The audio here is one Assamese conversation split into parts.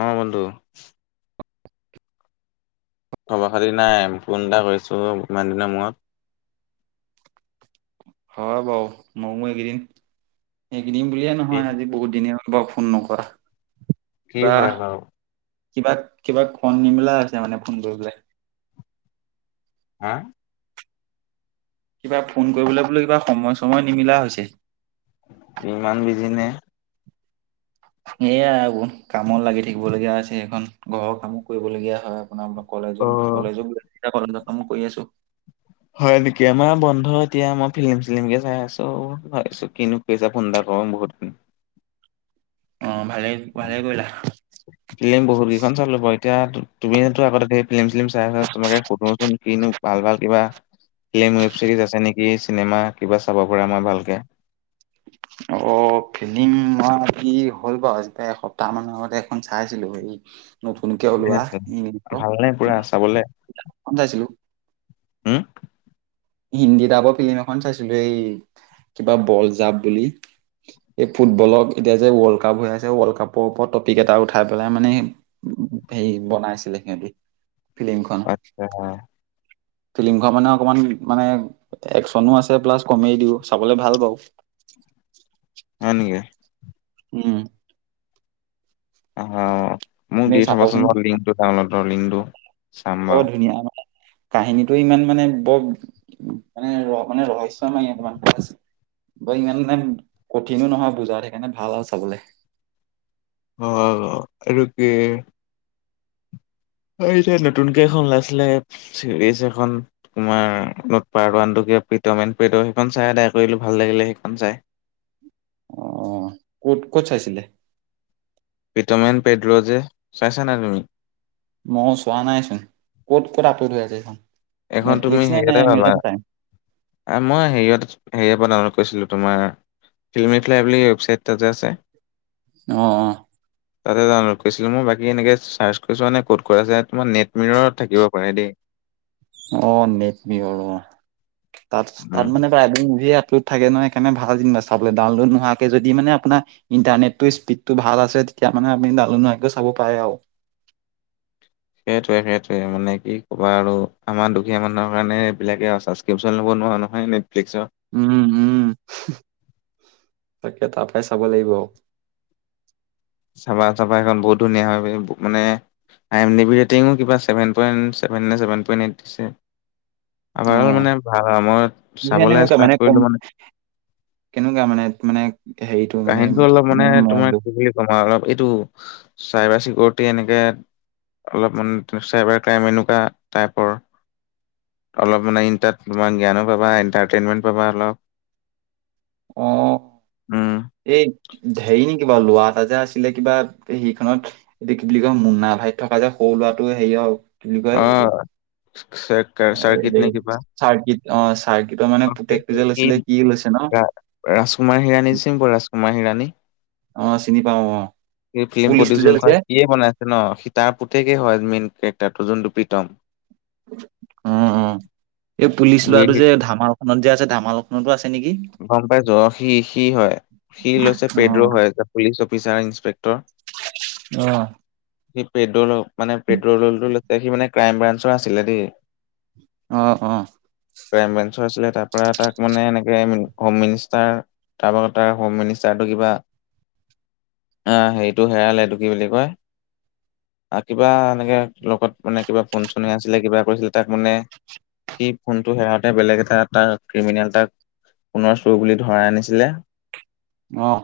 অ বন্ধু খবৰ খাতি নাই ফোন এটা কৰিছো ইমান দিনৰ মূৰত। হয়' বাৰু। মোৰো এইকেইদিন, এইকেইদিন বুলিয়ে এ নহয় আজি বহুত দিনে হ'ল বাওঁ ফোন নকৰা কি বা হয় বাৰু কিবা কিবা ফোন নিমিলা হৈছে মানে ফোন কৰিবলে হা? কিবা ফোন কৰিবলৈ বোলে কিবা সময়-চময় নিমিলা হৈছে। ইমান বিজি নে। সেয়াই এবোন কামত লাগি থাকিব লগীয়া হৈছে সেইখন ঘৰৰ কামো কৰিবলগীয়া হয়। আপোনাৰ অলপ অ কলেজোম কলেজে গৈ আছো এতিয়া কলেজ কামো কৰি আছো। হয় নেকি। আমাৰ বন্ধ এতিয়া মই ফিল্ম-চিল্মকে চাই আছো। ভাবিছো কিনো পিছে ফোন এটা কৰো বহুতখিন অহ ভালেই ভালেই কৰিলা। [unintelligible] ফিল্ম বহুত কেইখন চালো বা এতিয়া তুমিয়েটো আগতে ঢেই সেই ফিল্ম-চিলম চাইছ তোমাকে সুধোচোন কিনো ভাল ভাল কিবা ফিল্ম ৱেব চিৰিজ আছে নেকি চিনেমা কিবা চাব পাৰে মই ভালকে? [inaudible] অ ফিল্ম মই কি হ'ল বাৰু আজি হ'ল বাৰু এসপ্তাহ মানৰ আগতে এখন চাইছিলো। সেই নতুনকে ওলোৱা ইউপ ভালনে পুৰা চাবলে খন চাইছিলো উম হিন্দী তাইপৰ ফিল্ম এখন চাইছিলো এই কিবা বল জাব বুলি। এই ফুটবলক এতিয়া যে ৱৰ্ল্ড কাপ হৈ আছে ৱৰ্ল্ড কাপৰ ওপৰত টপিক এটা উঠাই পেলাই মানে- হেৰি বনাইছিলে সিহঁতি ফিল্মখন, আচ্ছা হয় ফিল্মখন মানে অকণমান মানে একচনো আছে প্লাছ কমেডি দিও চাবলৈ ভাল পাওঁ। হয় নেকি? উম। অহ। মোক তুমি দি থবাচোন চাবচোন লিংকটো ডাউনলোডৰ লিংকটো। চাম বাৰু। বহুত ধুনীয়া মানে কাহিনীটো ইমান মানে বৰ মানে মানে ৰহস্যময় কণমান প্লাছ- বৈ ইমান নাব কঠিনো নহয় বুজাত সেইকাৰণে ভাল আও চাবলে। অ আৰু কি এই যে নতুনকে এখন ওলাইছিলে ছিৰিজ এখন। তোমাৰ নৰ্ট পাৰ্ত ওৱান টো কিবা পিটমেন, পিট সেইখন চাই এদায় কৰিলো ভাল লাগিলে সেইখন চাই। অ ক'ত ক'ত চাইছিলে? পিটমেন পেড্ৰ ৰ যে চাইছা নাই তুমি? মই চোৱা নাইচোন। ক'ত ক'ত আপলোড হৈ আছে সেইখন? এখন তুমি সেইয়াতে পাবা মই হেৰিয়ত হেৰিয়ৰ পৰা ডাউনলোড কৰিছিলো তোমাৰ ফিল্মি ফ্লাই বুলি ৱেবছাইট তা যে আছে। অহ অহ। [inaudible] তাতে ডাউনলোড কৰিছিলোঁ মই বাকী এনেকৈ চাৰ্চ কৰিছোৱা নে ক'ত কৰা আছে তোমাৰ নেট মিৰৰত থাকিব পাৰে দেই। অ নেট মিৰ অ, তাত উম তাত মানে প্ৰভেট মোভি আপলোড থাকে নহ সেকাৰণে ভাল যেনবা চাবলে ডাউনলোড নোৱাকে যদি মানে আপোনাৰ ইণ্টাৰনেটো স্পীডতটো ভাল আছে তেতিয়া মানে আমি ডাউনলোড নোহোৱাকৈ চাব পাৰে আও। সেইটোয়ে সেইটোয়ে। মানে কি ক'বা আৰু আমাৰ দুখীয়া মানুহৰ কাৰণে এইবিলাকে আও ছাছ- কেপচন ল'ব নোৱাৰোঁ নহয় নেটফলিক্সৰ। উম উম। তাকে তা পাই চাব লাগিব আও। চাবা চাবা সেইখন বহুত ধুনীয়া হয়। মানে আম এম এভিৰিঠিং কিবা seven point seven point eight দিছে। আভাৰোল অ', মানে ভাল আও মই কিহে চাবলে এনেকুৱা ষ্টাৰ্ট কম কৰিলো মানে কেনেকুৱা মানে মানে হেৰিটো মানে কাহিনীটো অলপ মানে মইদোখ কি বুলি তোমাৰ অলপ এইটো চাইবাৰ চিকিউৰিটি এনেকে অলপ মানে চাইবাৰ ক্ৰাইম এনেকুৱা টাইপৰ। অলপ মানে ইনটাত জ্ঞানো পাবা এণ্টাৰটেইনমেণ্ট পাবা অলপ। অ', ওম। এই হেৰি নেকি বাৰু লোৱা এটা যে আছিলে কিবা সেইখনত দেশ কি বুলি কয় মুনা ভাইত থকা যে, সৰু লোৱাটো সেই আও। অ। চেক অ সেই চাৰ্কিট অ চাৰ্কিটৰ অ', মানে সেইটো পুতেকটো যে লৈছিলে সি লৈছে ন। ৰা ৰাজকুমাৰ হিৰাণী চিম্পো ৰাজকুমাৰ হিৰাণী। অ চিনি পাও অ এই ফিল্ম পুলিচটো যে প্ৰডিচন লৈছে খয় সি এ বনাই ন, সীতা পুতেকে হয় মেইন কেৰেক্টাৰটো যোনটো প্ৰীতম। উম উম, এই পুলিচ লৰাটো ভিৰ যে ধামালখনত যে আছে ধামালখনতো আছে নেকি। গম পাইছোঁ সি সি হয়। সি লৈছে অ পেড্ৰো হয় পুলিচ অফিচাৰ ইন্সপেক্টৰ। অঁ। সি পেড্ৰল মানে পেড্ৰল ল সি মানে ক্ৰাইম ব্ৰাঞ্চৰ আছিলে দেই। অ অ। ক্ৰাইম ব্ৰেঞ্চৰ আছিলে তাৰ পৰা তাক মানে এনেকে মিন- হোম মিনিষ্টাৰ তাৰপৰত তাৰ হোম মিনিষ্টাৰটো কিবা। অ'হেৰিটো হেৰালে এটো কি বুলি কয়। কিবা এনেকে লগত মানে কিবা ফোন চোন আছিলে কিবা কৰিছিলে তাক মানে। সেই ফোনটো হেৰাওঁতে বেলেগ এটা তাৰ ক্ৰিমিনেল এতাক। পুনৰ চুৰ বুলি ধৰাই আনিছিলে। অঁ।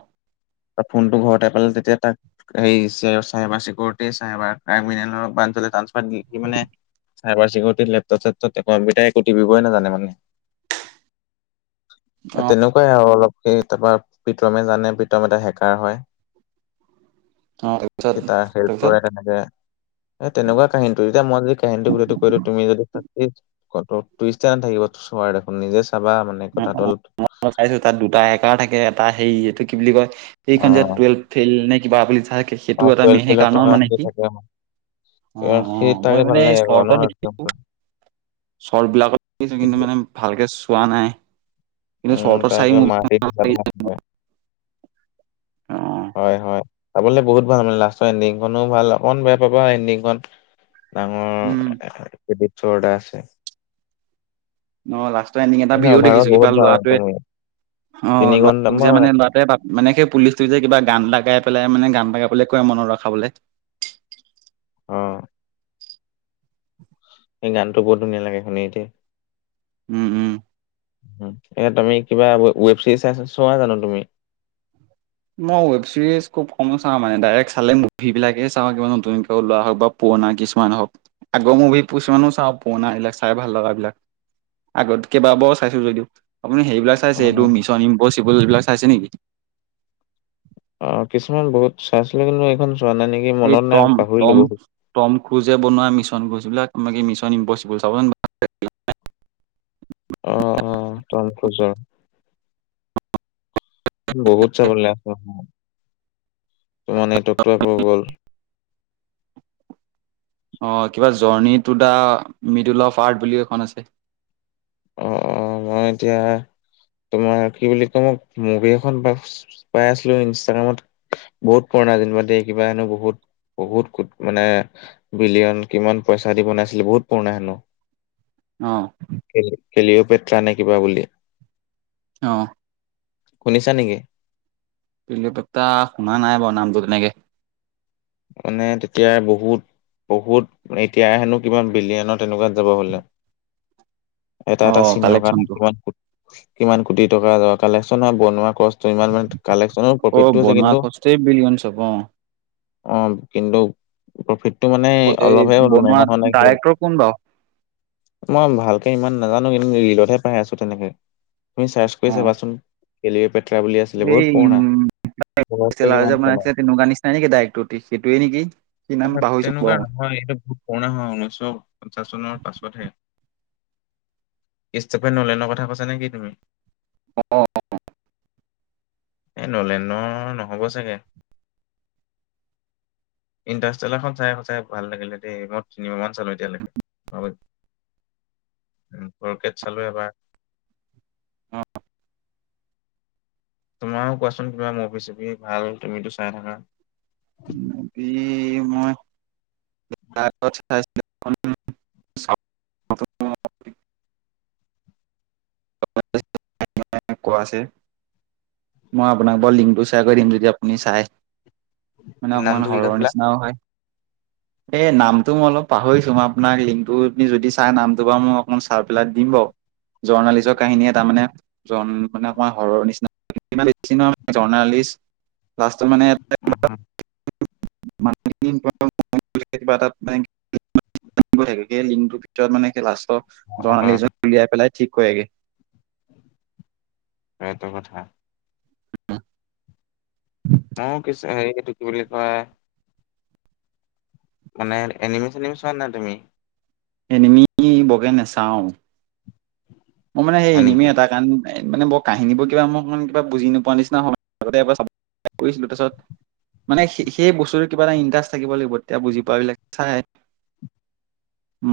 ফোনটো ঘৰতে পালে তেতিয়া তাক। এই চিকৰিটি চবাৰিলে [unintelligible] মানে। চাইবাৰিকিৰিটি লেপটপ চেট কম্পিউটাৰ একু টিপিবইনেজানে মানে। অ তেনেকুৱাই আৰু অলপ তাৰ পৰা প্ৰীতমে জানে প্ৰীতম এটা হেকাৰ হয়। তাৰপিছত এ তাৰ হেল্প তাৰপিছত কৰে তেনেকে। এ তেনেকুৱা কাহিনীটো এতিয়া মই যদি কাহিনীটো গোটেইটো কৈ দিও তুমি যদি, তু ষ্ট না থাকিব চ দেখোন নিজে চাবা মানে। অ কথাটো অ অলপ মই চাইছো তাত দুটা একাৰ থাকে এটা হেৰি এইটো কি বুলি কয়। সেইখন যে অ' টুৱেলভ ফেইল নে কিবা বুলি সেইটো এটা টুৱেলভ মেইন ফেইলত হেকাৰ ন থকা মানে সেই কি, থাকে অ আহ, অ সি মই তাকে ভাল মানে এই লাগে আকৌ ন চৰ্তৰ একদম দেখিছো। পুৰা। চৰ্ত বিলাকত দেখিছো সি- কিন্তু মানে ভালকে চোৱা নাই। কিন্তু উম চৰ্টত চাই তাকে মাৰ মোৰ পিত [unintelligible] অ', হয় হয়। চাবলৈ বহুত ভাল মানে লাষ্টৰ এণ্ডিংখনো ভাল অকণ বেয়া পাবা এণ্ডিংখন। উম, ডাঙৰ [unintelligible] ছৰৰ্ডাৰ আছে। অ' লাষ্টৰ এণ্ডিং এটা মানে ভিডিও অভাৰত দেখিছো কিবা বহুত ভাল লৰাটোৱে তুমি অ তিনি ঘন্টা লৰাট মই যে মানে ল'ৰাটোৱে, মানে সেই পুলিচ তোয়ে যে কিবা গান এটা গাই পেলাই মানে গান এটা গাবলে কয় মনত ৰখাবলে। অঁ। সেই গানটো বৰ ধুনীয়া লাগে শুনি এতিয়া। উম উম। এয়া তুমি কিবা ৱেব চিৰিজ আ চোৱা জানো তুমি। মই ৱেব ছিৰিজ খুব কম চাওঁ মানে ডাইৰেক্ট চালে মুভ বিলাকে চাওঁ কিবা নতুন কে ওলোৱা হওক বা, পুৰনা কিছুমান হওক আগৰ মুভি কিছুমানো চাওঁ পুৰনা এইবিলাক চাই ভাল লগা বিলাক। আগত কেইবাবাৰো চাইছো যদিও আপুনি সেইবিলাক অ চাইছে এইটো মিছন ইম পচিবলৈ এই বিলাক চাইছে নেকি। [inaudible] অ' কিছুমান বহুত চাইছিলো কিন্তু এইখন চোৱা নাই নেকি। এই মনত নাই পাহৰিলো টম-টম বহুত টম খোজে বনোৱা মিছন খোজবিলাক কি মিছন ইম্পচিবল চাব অ অ তম খোজ। বহুত চাব লে আছিল তোমাৰ নেটৱৰ্কটো আকৌ গ'ল। অ কিবা journey to the middle of art বুলি এখন আছে। অ অ মই এতিয়া তোমাৰ কি বুলি ক মোক মুভি এখন পাই আছিলো ইনষ্টাগ্ৰামত বহুত পুৰণা যেনিবা দেই কিবা হেনো বহুত, বহুত কোট মানে বিলিয়ন কিমান পইচা দি বনাইছিলে বহুত পুৰণা হেনো। অ, খেলিও পেট্ৰা নে কিবা বুলি। অ, শুনিছা নেকি? পিলি পতা শুনা নাই বাৰু নামটো তেনেকে। মানে তেতিয়া বহুত। বহুত এতিয়া হেনো কিবা বিলিয়নত তেনেকুৱাত যাব বোলে। এটা অ এটা চিনৰ কাৰণে কালেকচনটো কিমান কো কিমান কোটি টকা কালেকচন হয়, বনোৱা খৰচটো ইমান মানে কালেকচনৰ অ' বনোৱা খৰচ টো বিলিয়নচ হ'ব অ, অ কিন্তু। প্ৰফিতটো মানে অ এই অলপহে বনোৱা হোৱা ডাইৰেক্টৰ কোন বাৰু [unintelligible] মই ভালকে ইমান নাজানো কিন্তু ৰিলতহে পাই আছো তেনেকে। তুমি চাৰ্চ কৰি অ চাবাচোন। কেলৱে পেটৰা বুলি আছিলে বহুত এই উম পুৰণা কিমান [unintelligible] কেনেকে দায়ৰেক উটি সিটোৱে নেকি? কি নাম অ' পাহৰিছো তেনেকুৱা বাৰু নহয়। এইটো বহুত পুৰণা হয় ঊনৈশ পঞ্চাছ চনৰ পাছতহে। ইষ্টাফেৰ নলেনৰ কৈছা নে কি তুমি? অ, অ, অ। এ নলেনৰ নহ'ব চাগে। ইণ্টাৰষ্টেল এখন চাই সঁচাই ভাল লাগিলে দেই। মই তিনিবাৰ মান চালো এতিয়ালে। [unintelligible] পৰকেট চালো এবাৰ। অ, অ। তোমাৰো কোৱাচোন কিবা মুভি-চুভি ভাল, তুমিতো চাই থাকা। মুভি মই [unintelligible] [unintelligible] কোৱা আছে। মই আপোনাক বাৰু লিংকটো শ্বেয়াৰ কৰি দিম যদি আপুনি চাই। মানে নামটো অকমান কি হৰৰ কৈছিলা? নিচিনাও হয়। [inaudible] এই নামটো মই অলপ পাহৰিছো। মই আপোনাক লিংকটো আপনি যদি চাই নামটো বাৰু মই অকমান চাই পেলাই দিম বাৰু। জৰ্ণালিজৰ কাহিনী এটা মানে জন মানে অকমান হৰৰ নিচিনা। [unintelligible] বেছি নহয় জৰ্ণালিষ্ট লাষ্টত মানে উউ। [unintelligible] [unintelligible] সেই লিংকটোৰ ভিতৰত মানে লাষ্টৰ জৰ্ণালী অ, এজন উলিয়াই পেলাই ঠিক কৰেগে। এইটো কথা। [unintelligible] ময়ো কিছু এই হেইটো কি বুলি কয় মানে এনিমি চেনিমি চোৱা নাই তুমি? এনিমি বগে নাচাও। মোৰ মানে সেই হয় এনিমি নেকি? এটা কাৰণ মানে বৰ কাহিনীবোৰ কিবা মই কিবা বুজি নোপোৱা নিচিনা হয়। [unintelligible] কৰিছিলো তাৰছত মানে সেই বস্তুটোৰ কিবা এটা ইণ্টাৰেষ্ট থাকিব লাগিব। তেতিয়া বুজি পোৱাবিলাক চায়।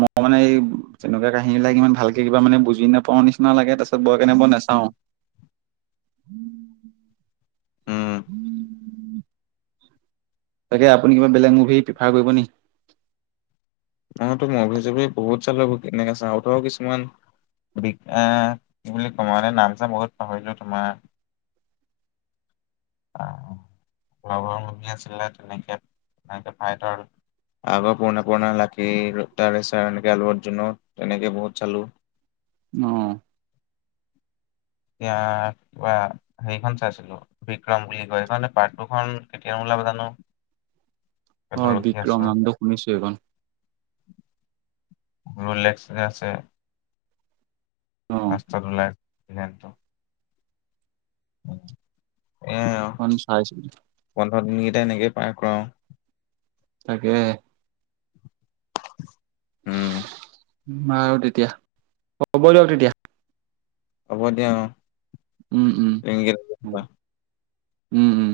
মই মানে এই তেনেকুৱা কাহিনীবিলাক ইমান ভালকে কিবা মানে বুজি নাপাওঁ নিচিনা লাগে। তাৰপিছত বৰ কাৰণে মই নাচাওঁ। উম [unintelligible] তাকে আপুনি কিবা বেলেগ মুভি প্ৰেফাৰ কৰিব নি? মইটো মভি-চভি বহুত চালো। এইবোৰ কেনেকা চাউথৰ কিছুমান বিকা কি বুলি কওঁ মানে নাম-চাম বহুত পাহৰিলো তোমাৰ। অ, অ। লগৰ [unintelligible] আছিলে তেনেকে। [unintelligible] আগৰ পুৰণা পুৰণা লা [unintelligible] তেনেকে বহুত চালো। অ। এতিয়া কিবা হেৰিখন চাইছিলো। বিক্ৰম বুলি কয়। সেইখনৰ পাৰ্ট টুখন কেতিয়া ওলাব জানো? অ সেইটো ৰখি আছো বিক্ৰম নামটো শুনিছো এইখন। [inaudible] [unintelligible] অ', লাষ্টত ওলাই নেমটো। এ অ। অ, চাইছ। পোন্ধৰ দিনকেইটা এনেকেই পাৰ কৰাও। তাকে। উম আ আৰু তেতিয়া, হ'ব দিয়ক তেতিয়া। হ'ব দিয়া অ। উম, উম। এই উম, উম।